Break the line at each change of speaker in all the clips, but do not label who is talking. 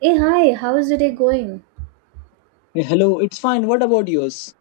Hey, hi, how's the day going?
Yes.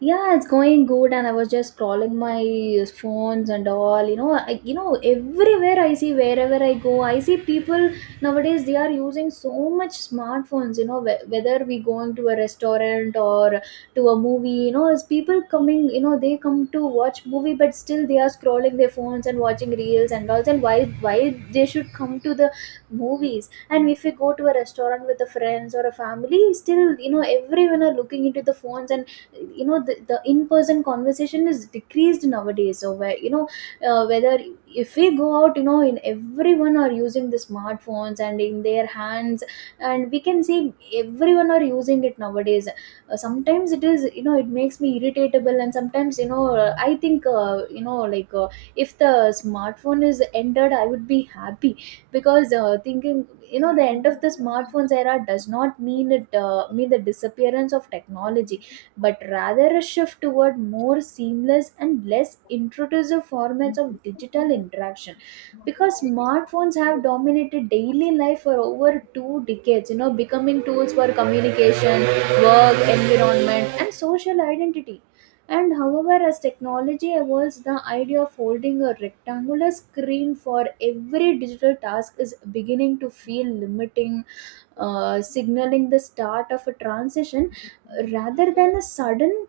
Yeah, it's going good, and I was just scrolling my phones and all. Everywhere I see, wherever I go, I see people nowadays. They are using so much smartphones. Whether we going to a restaurant or to a movie, it's people coming. They come to watch movie, but still they are scrolling their phones and watching reels and all. And why they should come to the movies? And if we go to a restaurant with the friends or a family, still, everyone are looking into the phones, and the in-person conversation is decreased nowadays. So where, whether if we go out, in everyone are using the smartphones and in their hands, and we can see everyone are using it nowadays. Sometimes it is, it makes me irritatable. And sometimes, I think, like, if the smartphone is ended, I would be happy. Because thinking, the end of the smartphones era does not mean the disappearance of technology, but rather a shift toward more seamless and less intrusive formats of digital interaction. Because smartphones have dominated daily life for over 2 decades, becoming tools for communication, work environment, and social identity. And however, as technology evolves, the idea of holding a rectangular screen for every digital task is beginning to feel limiting, signaling the start of a transition rather than a sudden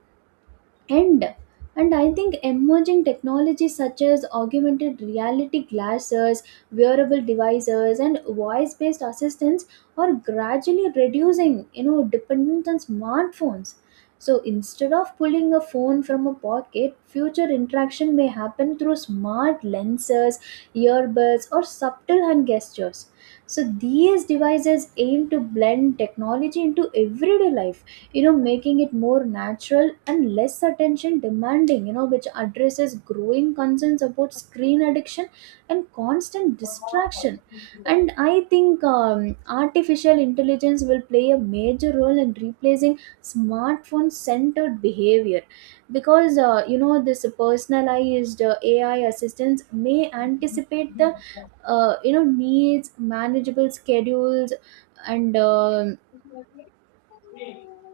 end. And I think emerging technologies such as augmented reality glasses, wearable devices, and voice-based assistants are gradually reducing dependence on smartphones. So instead of pulling a phone from a pocket, future interaction may happen through smart lenses, earbuds, or subtle hand gestures. So these devices aim to blend technology into everyday life, making it more natural and less attention demanding, which addresses growing concerns about screen addiction and constant distraction. And I think artificial intelligence will play a major role in replacing smartphone centered behavior. Because this personalized AI assistance may anticipate the needs, manageable schedules, and um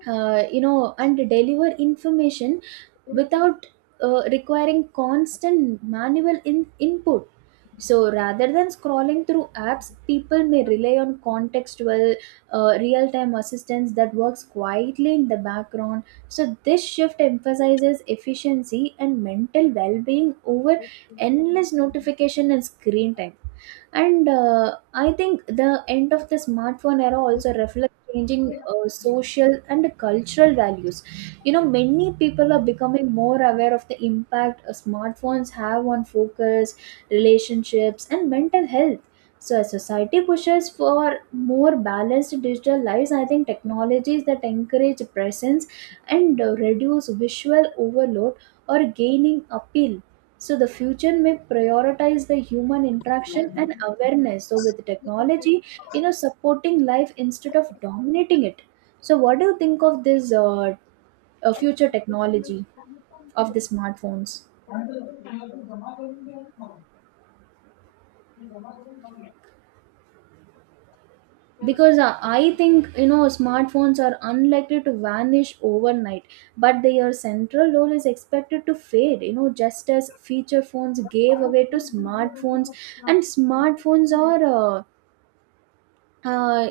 uh, you know and deliver information without requiring constant manual input. So rather than scrolling through apps, people may rely on contextual, real time assistance that works quietly in the background. So this shift emphasizes efficiency and mental well being over endless notification and screen time. And I think the end of the smartphone era also reflects changing social and cultural values. Many people are becoming more aware of the impact smartphones have on focus, relationships, and mental health. So as society pushes for more balanced digital lives, I think technologies that encourage presence and reduce visual overload or gaining appeal. So the future may prioritize the human interaction and awareness, so with technology, supporting life instead of dominating it. So what do you think of this future technology of the smartphones? Because I think, smartphones are unlikely to vanish overnight, but their central role is expected to fade, just as feature phones gave away to smartphones. And smartphones are uh,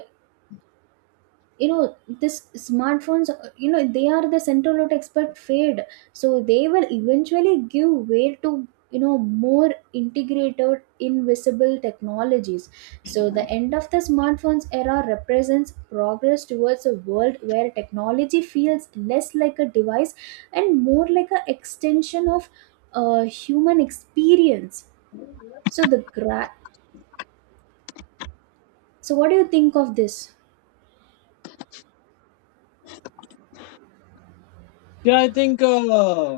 you know this smartphones, they are the central to expert fade. So they will eventually give way to, more integrated invisible technologies. So the end of the smartphones era represents progress towards a world where technology feels less like a device and more like an extension of human experience. so the gra- so what do you think of this?
Yeah, I think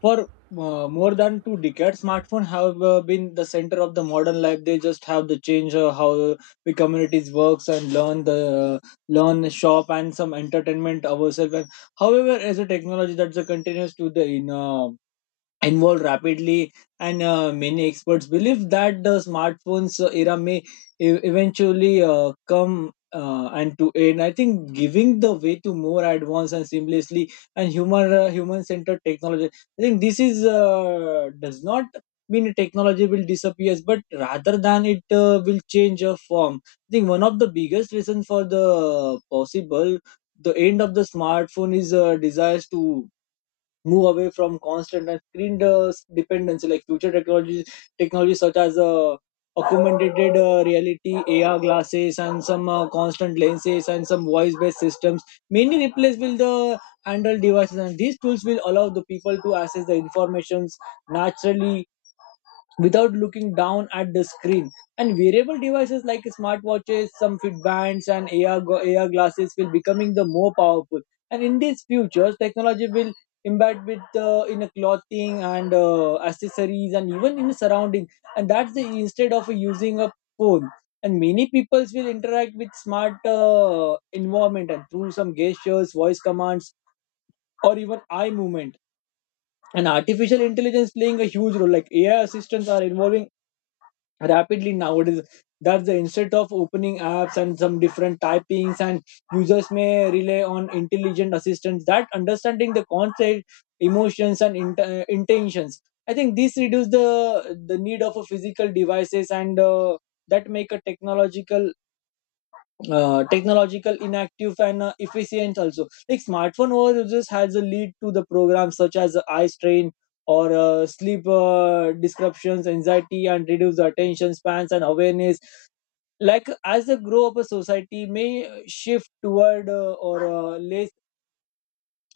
for more than two decades, smartphone have been the center of the modern life. They just have the change how the communities works and learn the learn shop and some entertainment ourselves. And however, as a technology that's a continues to the in evolved rapidly, and many experts believe that the smartphones era may eventually come and to end. I think giving the way to more advanced and seamlessly and human human centered technology. I think this is does not mean technology will disappear, but rather than it will change a form. I think one of the biggest reasons for the possible the end of the smartphone is desires to move away from constant and screen dependency like future technologies such as augmented reality ar glasses and some constant lenses and some voice based systems mainly replace will the handheld devices, and these tools will allow the people to access the informations naturally without looking down at the screen. And wearable devices like smartwatches, some fit bands, and AR, AR glasses will becoming the more powerful. And in these futures, technology will embed with in a clothing and accessories and even in the surrounding. And that's the instead of using a phone. And many peoples will interact with smart environment and through some gestures, voice commands, or even eye movement. And artificial intelligence playing a huge role. Like AI assistants are involving rapidly nowadays that's the instead of opening apps and some different typings, and users may rely on intelligent assistants that understanding the concept emotions and intentions. I think this reduce the need of a physical devices, and that make a technological technological inactive and efficient also. Like smartphone overuses has a lead to the programs such as eye strain or sleep disruptions, anxiety, and reduce attention spans and awareness. Like as the grow up a society may shift toward or less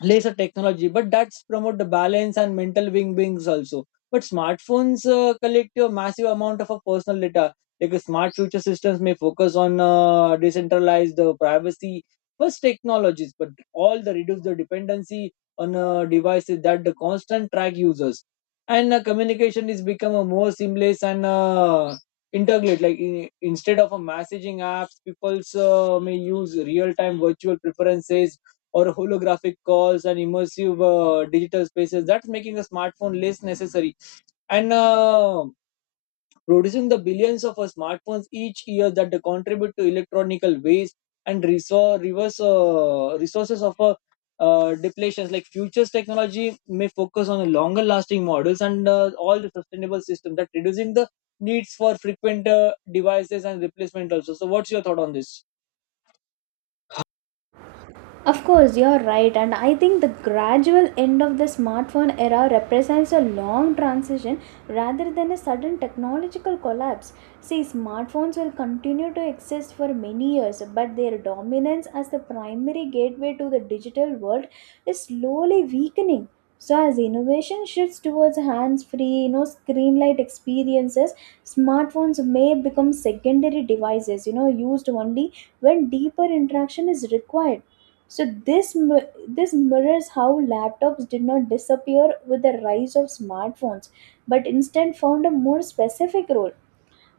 laser technology, but that's promote the balance and mental well beings also. But smartphones collect your massive amount of a personal data. Like smart future systems may focus on decentralized privacy first technologies, but all the reduce the dependency on devices that the constant track users. And communication is become a more seamless and integrate, like instead of a messaging apps, people may use real time virtual preferences or holographic calls and immersive digital spaces that's making a smartphone less necessary. And producing the billions of smartphones each year that they contribute to electronical waste and resource, reverse resources of depletions. Like futures technology may focus on longer lasting models and all the sustainable system that reducing the needs for frequent devices and replacement also. So what's your thought on this?
Of course, you're right, and I think the gradual end of the smartphone era represents a long transition rather than a sudden technological collapse. See, smartphones will continue to exist for many years, but their dominance as the primary gateway to the digital world is slowly weakening. So, as innovation shifts towards hands-free, screen light experiences, smartphones may become secondary devices, used only when deeper interaction is required. So this mirrors how laptops did not disappear with the rise of smartphones, but instead found a more specific role.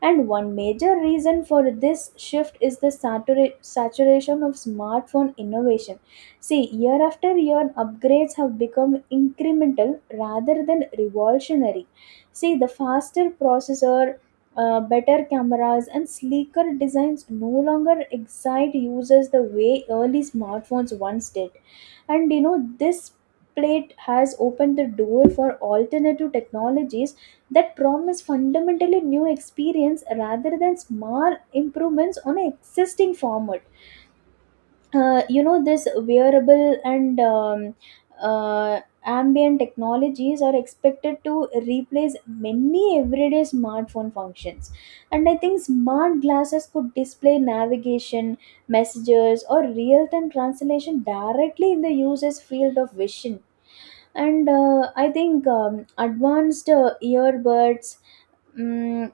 And one major reason for this shift is the saturation of smartphone innovation. See, year after year, upgrades have become incremental rather than revolutionary. See, the faster processor, better cameras, and sleeker designs no longer excite users the way early smartphones once did. And this plate has opened the door for alternative technologies that promise fundamentally new experience rather than small improvements on an existing format. This wearable and ambient technologies are expected to replace many everyday smartphone functions. And I think smart glasses could display navigation, messages, or real-time translation directly in the user's field of vision. And I think advanced earbuds mm,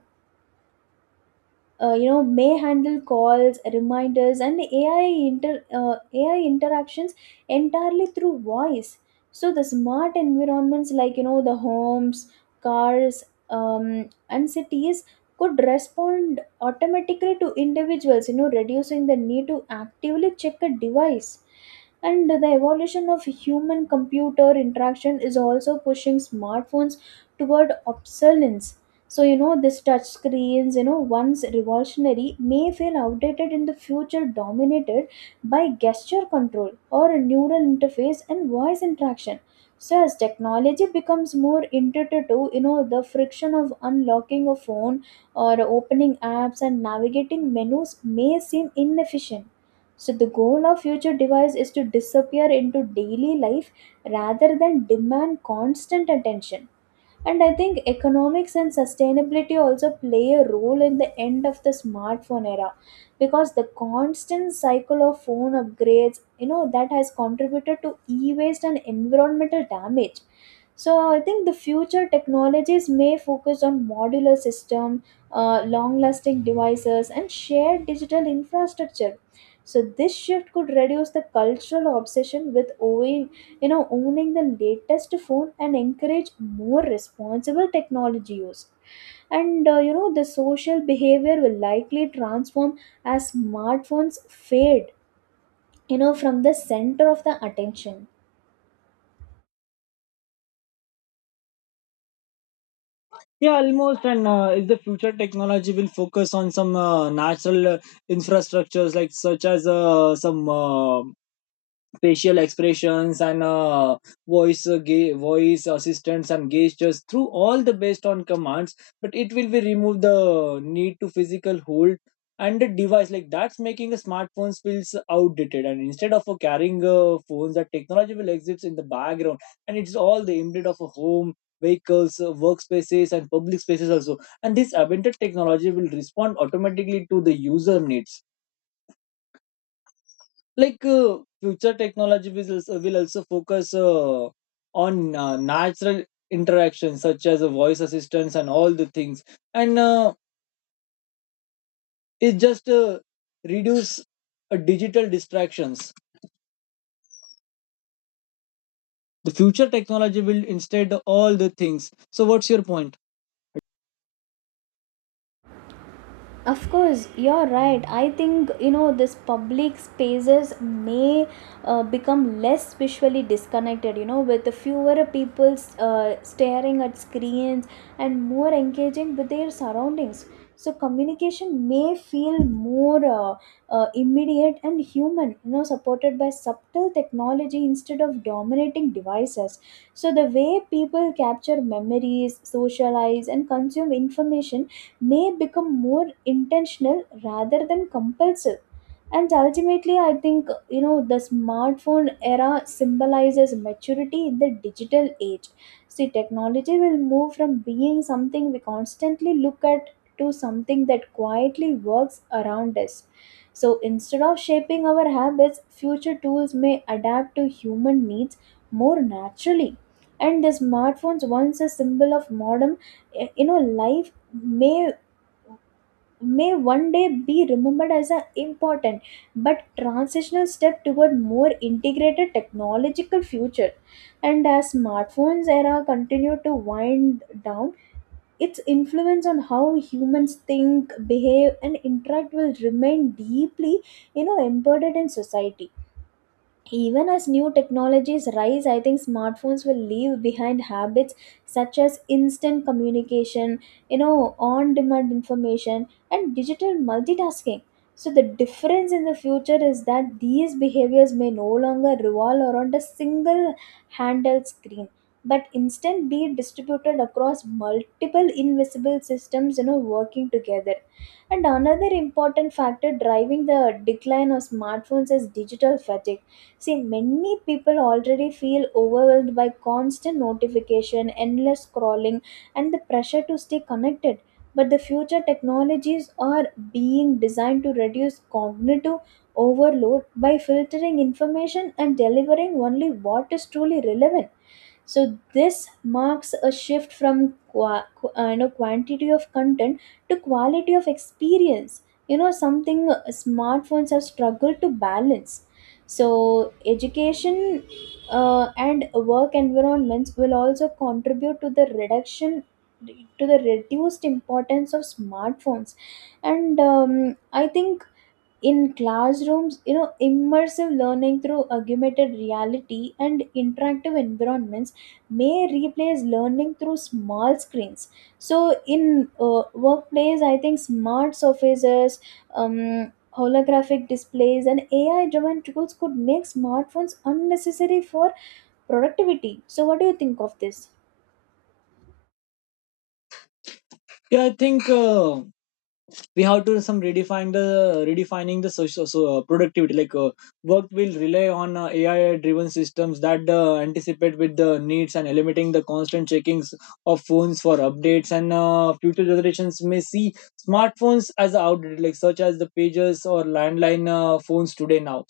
may handle calls, reminders, and inter uh, AI interactions entirely through voice. So the smart environments like, the homes, cars, and cities could respond automatically to individuals, reducing the need to actively check a device. And the evolution of human computer interaction is also pushing smartphones toward obsolescence. So, this touch screens, once revolutionary, may feel outdated in the future, dominated by gesture control or a neural interface and voice interaction. So, as technology becomes more intuitive, the friction of unlocking a phone or opening apps and navigating menus may seem inefficient. So, the goal of future device is to disappear into daily life rather than demand constant attention. And I think economics and sustainability also play a role in the end of the smartphone era, because the constant cycle of phone upgrades, that has contributed to e waste and environmental damage. So I think the future technologies may focus on modular system, long-lasting devices, and shared digital infrastructure. So this shift could reduce the cultural obsession with, owning the latest phone and encourage more responsible technology use. And the social behavior will likely transform as smartphones fade, from the center of the attention.
Yeah, almost. And if the future technology will focus on some natural infrastructures, like such as some facial expressions and voice voice assistants and gestures through all the based on commands, but it will be remove the need to physical hold and the device like that's making the smartphones feels outdated, and instead of carrying phones that technology will exist in the background and it's all the embedded of a home, vehicles, workspaces, and public spaces also. And this augmented technology will respond automatically to the user needs. Like future technology will will also focus on natural interactions such as voice assistants and all the things. And it just reduce digital distractions, the future technology will instead all the things. So what's your point?
Of course, you're right. I think, this public spaces may become less visually disconnected. With fewer people staring at screens and more engaging with their surroundings. So communication may feel more immediate and human. Supported by subtle technology instead of dominating devices. So the way people capture memories, socialize, and consume information may become more intentional rather than compulsive. And ultimately I think, the smartphone era symbolizes maturity in the digital age. See, technology will move from being something we constantly look at to something that quietly works around us. So instead of shaping our habits, future tools may adapt to human needs more naturally. And the smartphones, once a symbol of modern life, may may one day be remembered as an important but transitional step toward more integrated technological future. And as smartphones era continue to wind down, its influence on how humans think, behave, and interact will remain deeply, embedded in society. Even as new technologies rise, I think smartphones will leave behind habits such as instant communication, on demand information, and digital multitasking. So, the difference in the future is that these behaviors may no longer revolve around a single handheld screen, but instead be distributed across multiple invisible systems, working together. And another important factor driving the decline of smartphones is digital fatigue. See, many people already feel overwhelmed by constant notification, endless scrolling, and the pressure to stay connected. But the future technologies are being designed to reduce cognitive overload by filtering information and delivering only what is truly relevant. So this marks a shift from quantity of content to quality of experience. You know something, smartphones have struggled to balance, so education and work environments will also contribute to the reduction to the reduced importance of smartphones. And I think in classrooms, you know, immersive learning through augmented reality and interactive environments may replace learning through small screens. So in workplace, I think smart surfaces, um, holographic displays and ai driven tools could make smartphones unnecessary for productivity. So what do you think of this?
Yeah, I think we have to some redefine the redefining the social so, productivity. Like work will rely on AI-driven systems that anticipate with the needs and eliminating the constant checkings of phones for updates. And future generations may see smartphones as outdated, like such as the pages or landline phones today now.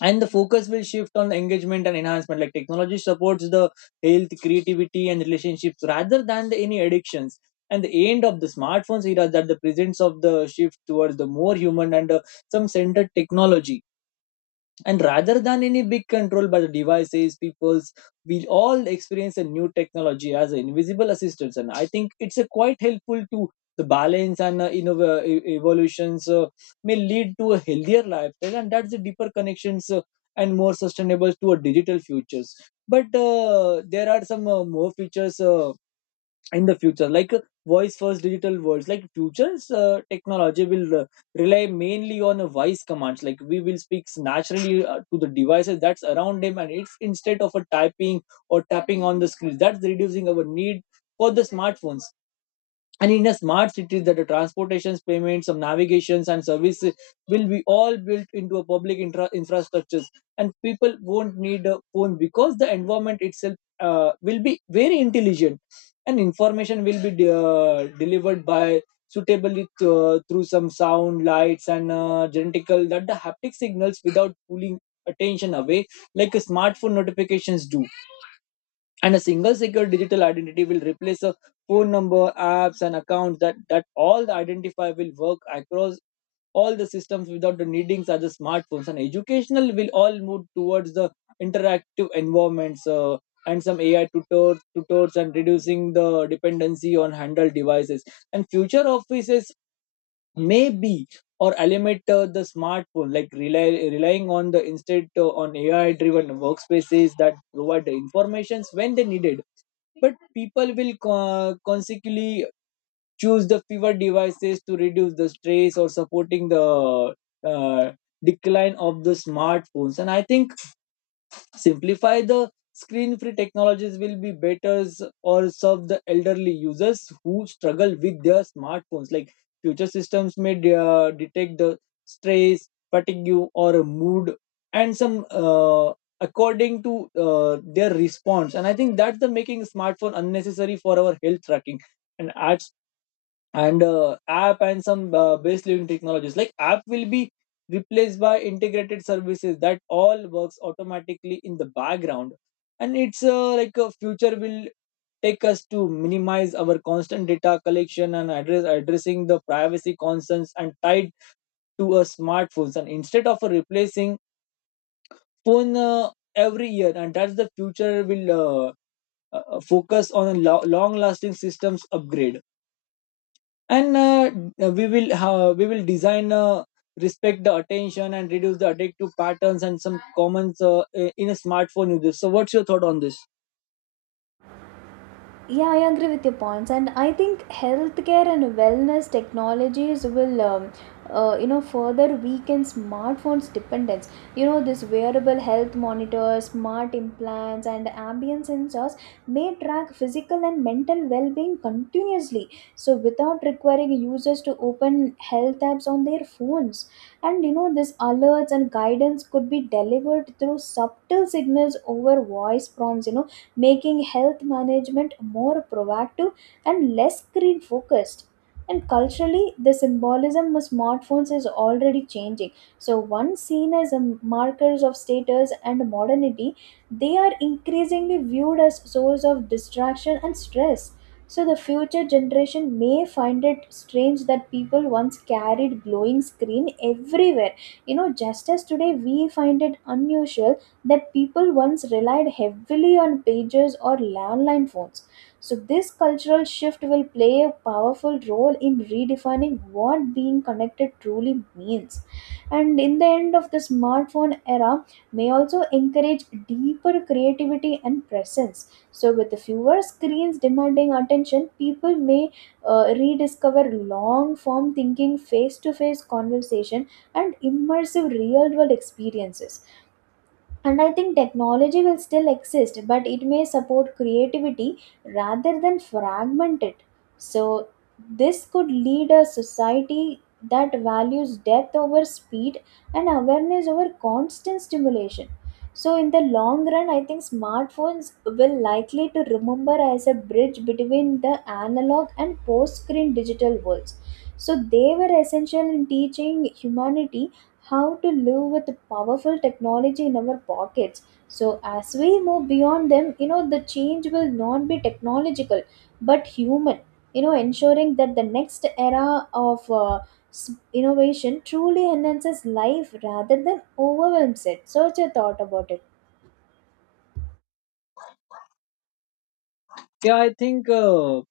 And the focus will shift on engagement and enhancement, like technology supports the health, creativity, and relationships rather than the any addictions. And the end of the smartphones era is that the presence of the shift towards the more human and some centered technology. And rather than any big control by the devices people's, we all experience a new technology as invisible assistants. And I think it's a quite helpful to the balance, and evolutions may lead to a healthier lifestyle, and that's the deeper connections and more sustainable to a digital futures. But there are some more features in the future, like voice first digital worlds. Like futures technology will rely mainly on voice commands. Like we will speak naturally to the devices that's around them, and it's instead of a typing or tapping on the screen that's reducing our need for the smartphones. And in a smart city, that the transportations, payments, some navigations, and services will be all built into a public infrastructures, and people won't need a phone because the environment itself will be very intelligent. And information will be delivered by suitably through some sound lights and genetical that the haptic signals without pulling attention away like a smartphone notifications do. And a single secure digital identity will replace a phone number, apps, and accounts that, that all the identifier will work across all the systems without the needing such as smartphones. And educational will all move towards the interactive environments, and some ai tutors and reducing the dependency on handheld devices. And future offices maybe or eliminate the smartphone, like relying on the instead on ai driven workspaces that provide the informations when they needed. But people will consequently choose the fewer devices to reduce the stress or supporting the uh, decline of the smartphones. And I think simplify the screen free technologies will be better or serve the elderly users who struggle with their smartphones. Like future systems may detect the stress, fatigue, or mood, and some according to their response. And I think that's the making smartphone unnecessary for our health tracking. And at and app and some base living technologies, like app will be replaced by integrated services that all works automatically in the background. And it's like a future will take us to minimize our constant data collection and address addressing the privacy concerns and tied to a smartphones, and instead of replacing phone every year, and that's the future will focus on a long lasting systems upgrade. And we will design respect the attention and reduce the addictive patterns and some comments in a smartphone usage. So what's your thought on this?
Yeah, I agree with your points, and I think healthcare and wellness technologies will you know further weaken smartphones dependence. You know, this wearable health monitors, smart implants and ambient sensors may track physical and mental well-being continuously, so without requiring users to open health apps on their phones. And you know, this alerts and guidance could be delivered through subtle signals over voice prompts, you know, making health management more proactive and less screen focused. And culturally, the symbolism of smartphones is already changing. So, once seen as a markers of status and modernity, they are increasingly viewed as source of distraction and stress. So, the future generation may find it strange that people once carried glowing screen everywhere. You know, just as today we find it unusual that people once relied heavily on pages or landline phones. So, this cultural shift will play a powerful role in redefining what being connected truly means. And in the end of the smartphone era, may also encourage deeper creativity and presence. So, with the fewer screens demanding attention, people may rediscover long form thinking, face to face conversation, and immersive real world experiences. And I think technology will still exist, but it may support creativity rather than fragment it. So this could lead a society that values depth over speed and awareness over constant stimulation. So in the long run, I think smartphones will likely to remember as a bridge between the analog and post screen digital worlds. So they were essential in teaching humanity how to live with the powerful technology in our pockets. So, as we move beyond them, you know, the change will not be technological but human, you know, ensuring that the next era of innovation truly enhances life rather than overwhelms it. So, what's your thought about it?
Yeah, I think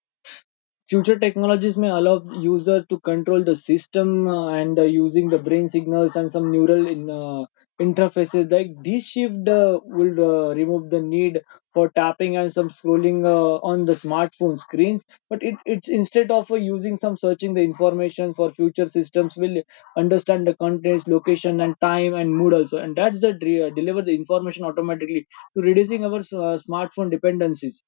future technologies may allow users to control the system and using the brain signals and some neural interfaces. Like this shift will remove the need for tapping and some scrolling on the smartphone screens. But it's instead of using some searching the information for future systems will understand the contents, location, and time and mood also. And that's the deliver the information automatically to reducing our smartphone dependencies.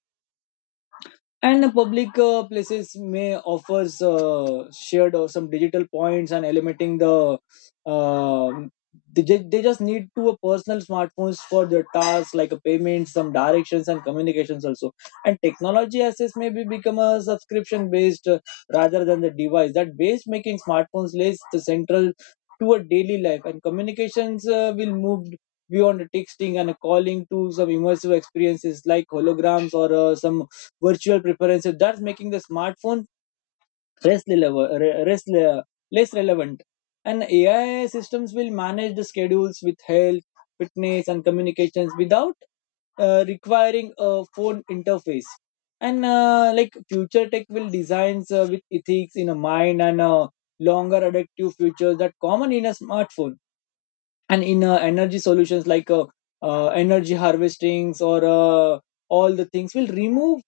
And the public places may offers shared or some digital points and eliminating the um they, they just need to a personal smartphones for their tasks like a payment, some directions, and communications also. And technology access may be become a subscription based, rather than the device that base making smartphones less the central to a daily life. And communications will move beyond the texting and calling to some immersive experiences like holograms or some virtual preferences. So that's making the smartphone less, less, less relevant. And AI systems will manage the schedules with health, fitness, and communications without requiring a phone interface. And like future tech will designs with ethics in a mind and longer adaptive features that common in a smartphone. And in energy solutions, like energy harvestings or all the things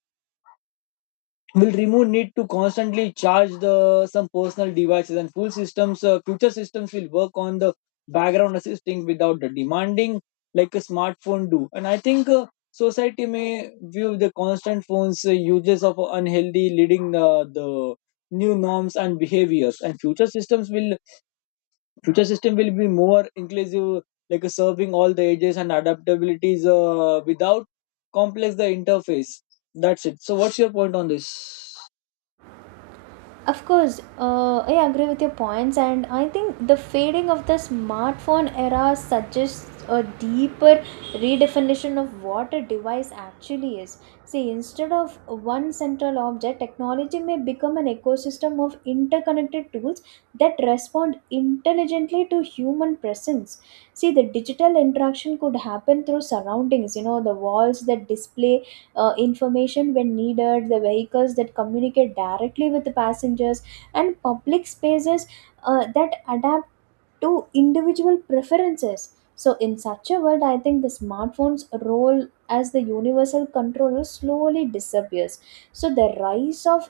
will remove need to constantly charge the some personal devices. And full systems, future systems will work on the background assisting without the demanding like a smartphone do. And I think society may view the constant phones uses of unhealthy leading the new norms and behaviors. And future systems will future system will be more inclusive, like serving all the ages and adaptabilities without complex the interface. That's it. So what's your point on this?
Of course, I agree with your points, and I think the fading of the smartphone era suggests a deeper redefinition of what a device actually is. See, instead of one central object, technology may become an ecosystem of interconnected tools that respond intelligently to human presence. See, the digital interaction could happen through surroundings, you know, the walls that display information when needed, the vehicles that communicate directly with the passengers, and public spaces that adapt to individual preferences. So, in such a world, I think the smartphone's role as the universal controller slowly disappears. So, the rise of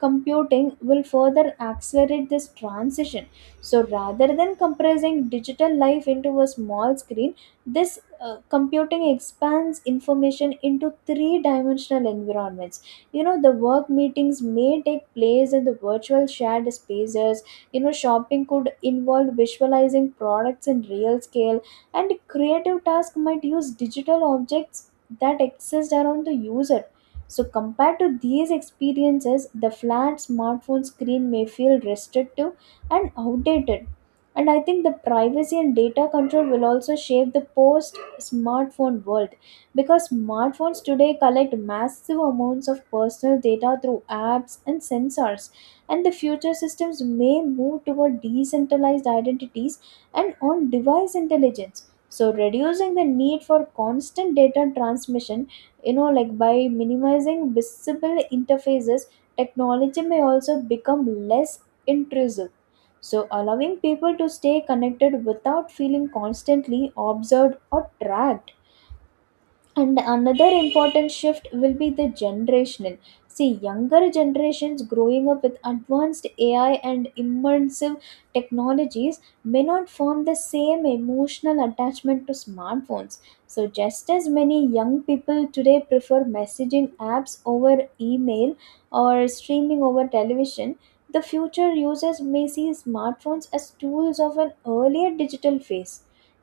computing will further accelerate this transition. So, rather than compressing digital life into a small screen, this computing expands information into three dimensional environments. You know, the work meetings may take place in the virtual shared spaces. You know, shopping could involve visualizing products in real scale, and creative tasks might use digital objects that exist around the user. So compared to these experiences, the flat smartphone screen may feel restrictive and outdated. And I think the privacy and data control will also shape the post smartphone world, because smartphones today collect massive amounts of personal data through apps and sensors. And the future systems may move toward decentralized identities and on device intelligence, so reducing the need for constant data transmission. You know, like by minimizing visible interfaces, technology may also become less intrusive, so allowing people to stay connected without feeling constantly observed or tracked. And another important shift will be the generational. See, younger generations growing up with advanced ai and immersive technologies may not form the same emotional attachment to smartphones. So just as many young people today prefer messaging apps over email or streaming over television, the future users may see smartphones as tools of an earlier digital phase.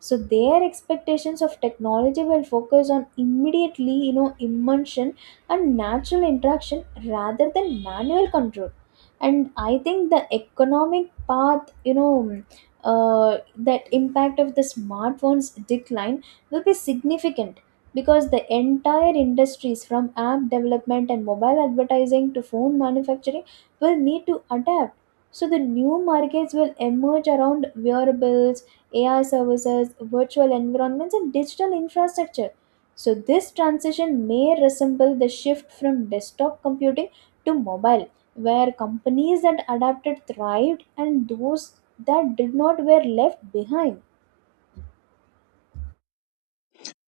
So their expectations of technology will focus on immediately, you know, immersion and natural interaction rather than manual control. And I think the economic path, you know, that impact of the smartphones decline will be significant, because the entire industries from app development and mobile advertising to phone manufacturing will need to adapt. So the new markets will emerge around wearables, AI services, virtual environments, and digital infrastructure. So, this transition may resemble the shift from desktop computing to mobile, where companies that adapted thrived and those that did not were left behind.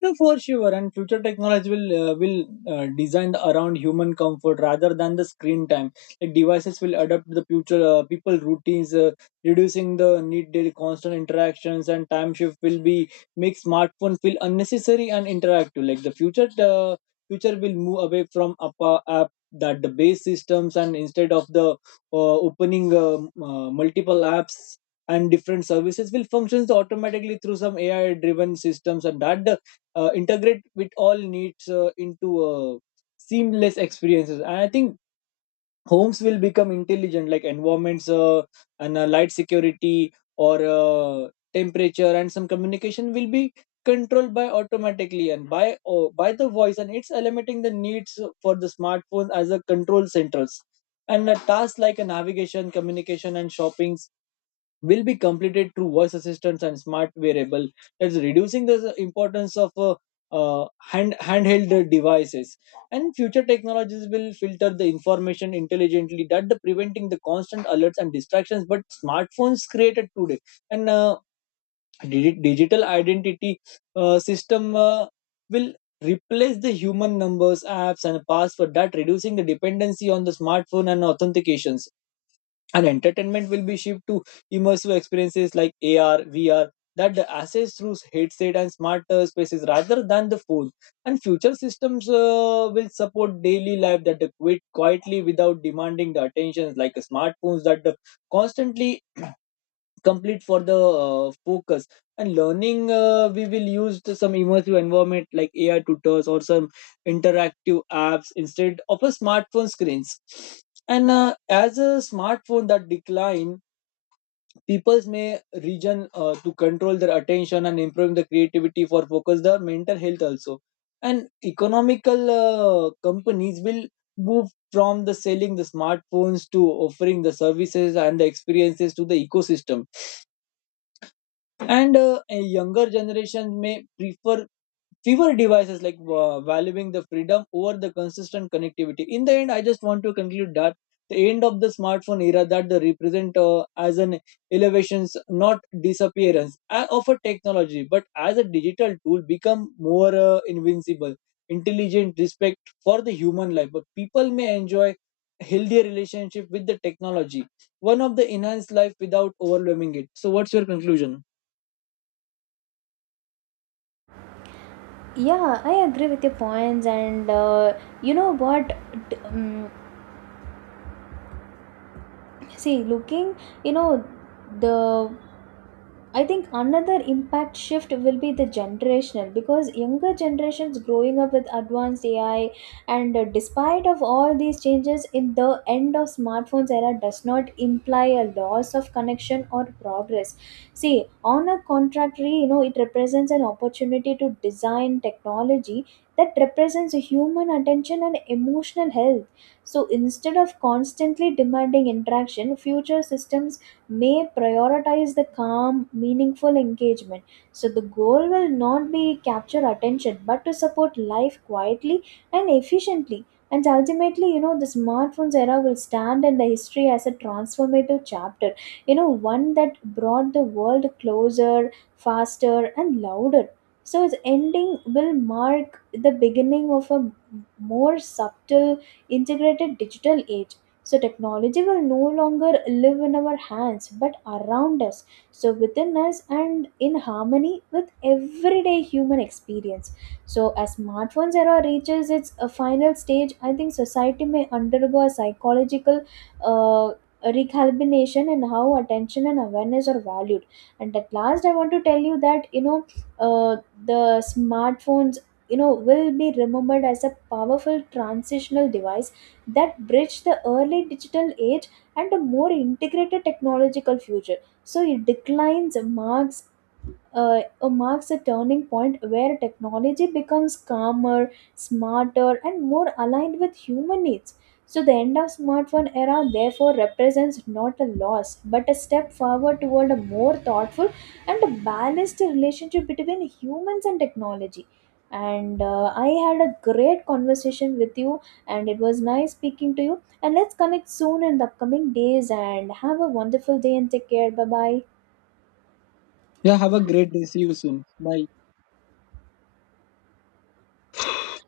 No, for sure. And future technology will designed around human comfort rather than the screen time. Like devices will adapt the future people routines, reducing the need daily constant interactions, and time shift will be make smartphone feel unnecessary and interactive. Like the future future will move away from app that the base systems, and instead of the opening multiple apps and different services will functions automatically through some ai driven systems, and that integrate with all needs into seamless experiences. And I think homes will become intelligent like environments, and light, security, or temperature and some communication will be controlled by automatically and by the voice, and it's eliminating the needs for the smartphones as a control centers. And a task like a navigation, communication, and shopping will be completed through voice assistants and smart wearable, that's reducing the importance of handheld devices. And future technologies will filter the information intelligently that the preventing the constant alerts and distractions but smartphones created today. And digital identity system will replace the human numbers, apps, and password that reducing the dependency on the smartphone and authentications. And entertainment will be shift to immersive experiences like AR, VR that the access through headset and smart spaces rather than the phone. And future systems will support daily life that quit quietly without demanding the attentions like smartphones that constantly complete for the focus. And learning we will use to some immersive environment like ai tutors or some interactive apps instead of a smartphone screens. And as a smartphone that decline, people may region to control their attention and improve the creativity for focus the mental health also. And economical companies will move from the selling the smartphones to offering the services and the experiences to the ecosystem. And a younger generation may prefer fewer devices, like valuing the freedom over the consistent connectivity. In the end, I just want to conclude that the end of the smartphone era that they represent as an elevations, not disappearance of a technology, but as a digital tool become more invincible intelligent respect for the human life, but people may enjoy healthier relationship with the technology, one of the enhanced life without overwhelming it. So what's your conclusion?
Yeah, I agree with your points, and you know what? D- um, See, looking, you know the I think another impact shift will be the generational, because younger generations growing up with advanced ai, and despite of all these changes in the end of smartphones era does not imply a loss of connection or progress. See, on a contrary, you know, it represents an opportunity to design technology that represents human attention and emotional health. So instead of constantly demanding interaction, future systems may prioritize the calm, meaningful engagement. So the goal will not be capture attention, but to support life quietly and efficiently. And ultimately, you know, the smartphones era will stand in the history as a transformative chapter. You know, one that brought the world closer, faster, and louder. So its ending will mark the beginning of a more subtle integrated digital age. So, technology will no longer live in our hands but around us, so within us and in harmony with everyday human experience. So, as smartphones era reaches its final stage, I think society may undergo a psychological uh, recalibration in how attention and awareness are valued. And at last, I want to tell you that, you know, uh, the smartphone, you know, will be remembered as a powerful transitional device that bridged the early digital age and a more integrated technological future. So it declines marks marks a turning point where technology becomes calmer, smarter, and more aligned with human needs. So the end of smartphone era therefore represents not a loss but a step forward toward a more thoughtful and a balanced relationship between humans and technology. And I had a great conversation with you, and it was nice speaking to you. And let's connect soon in the upcoming days. And have a wonderful day and take care. Bye bye.
Yeah, have a great day. See you soon. Bye.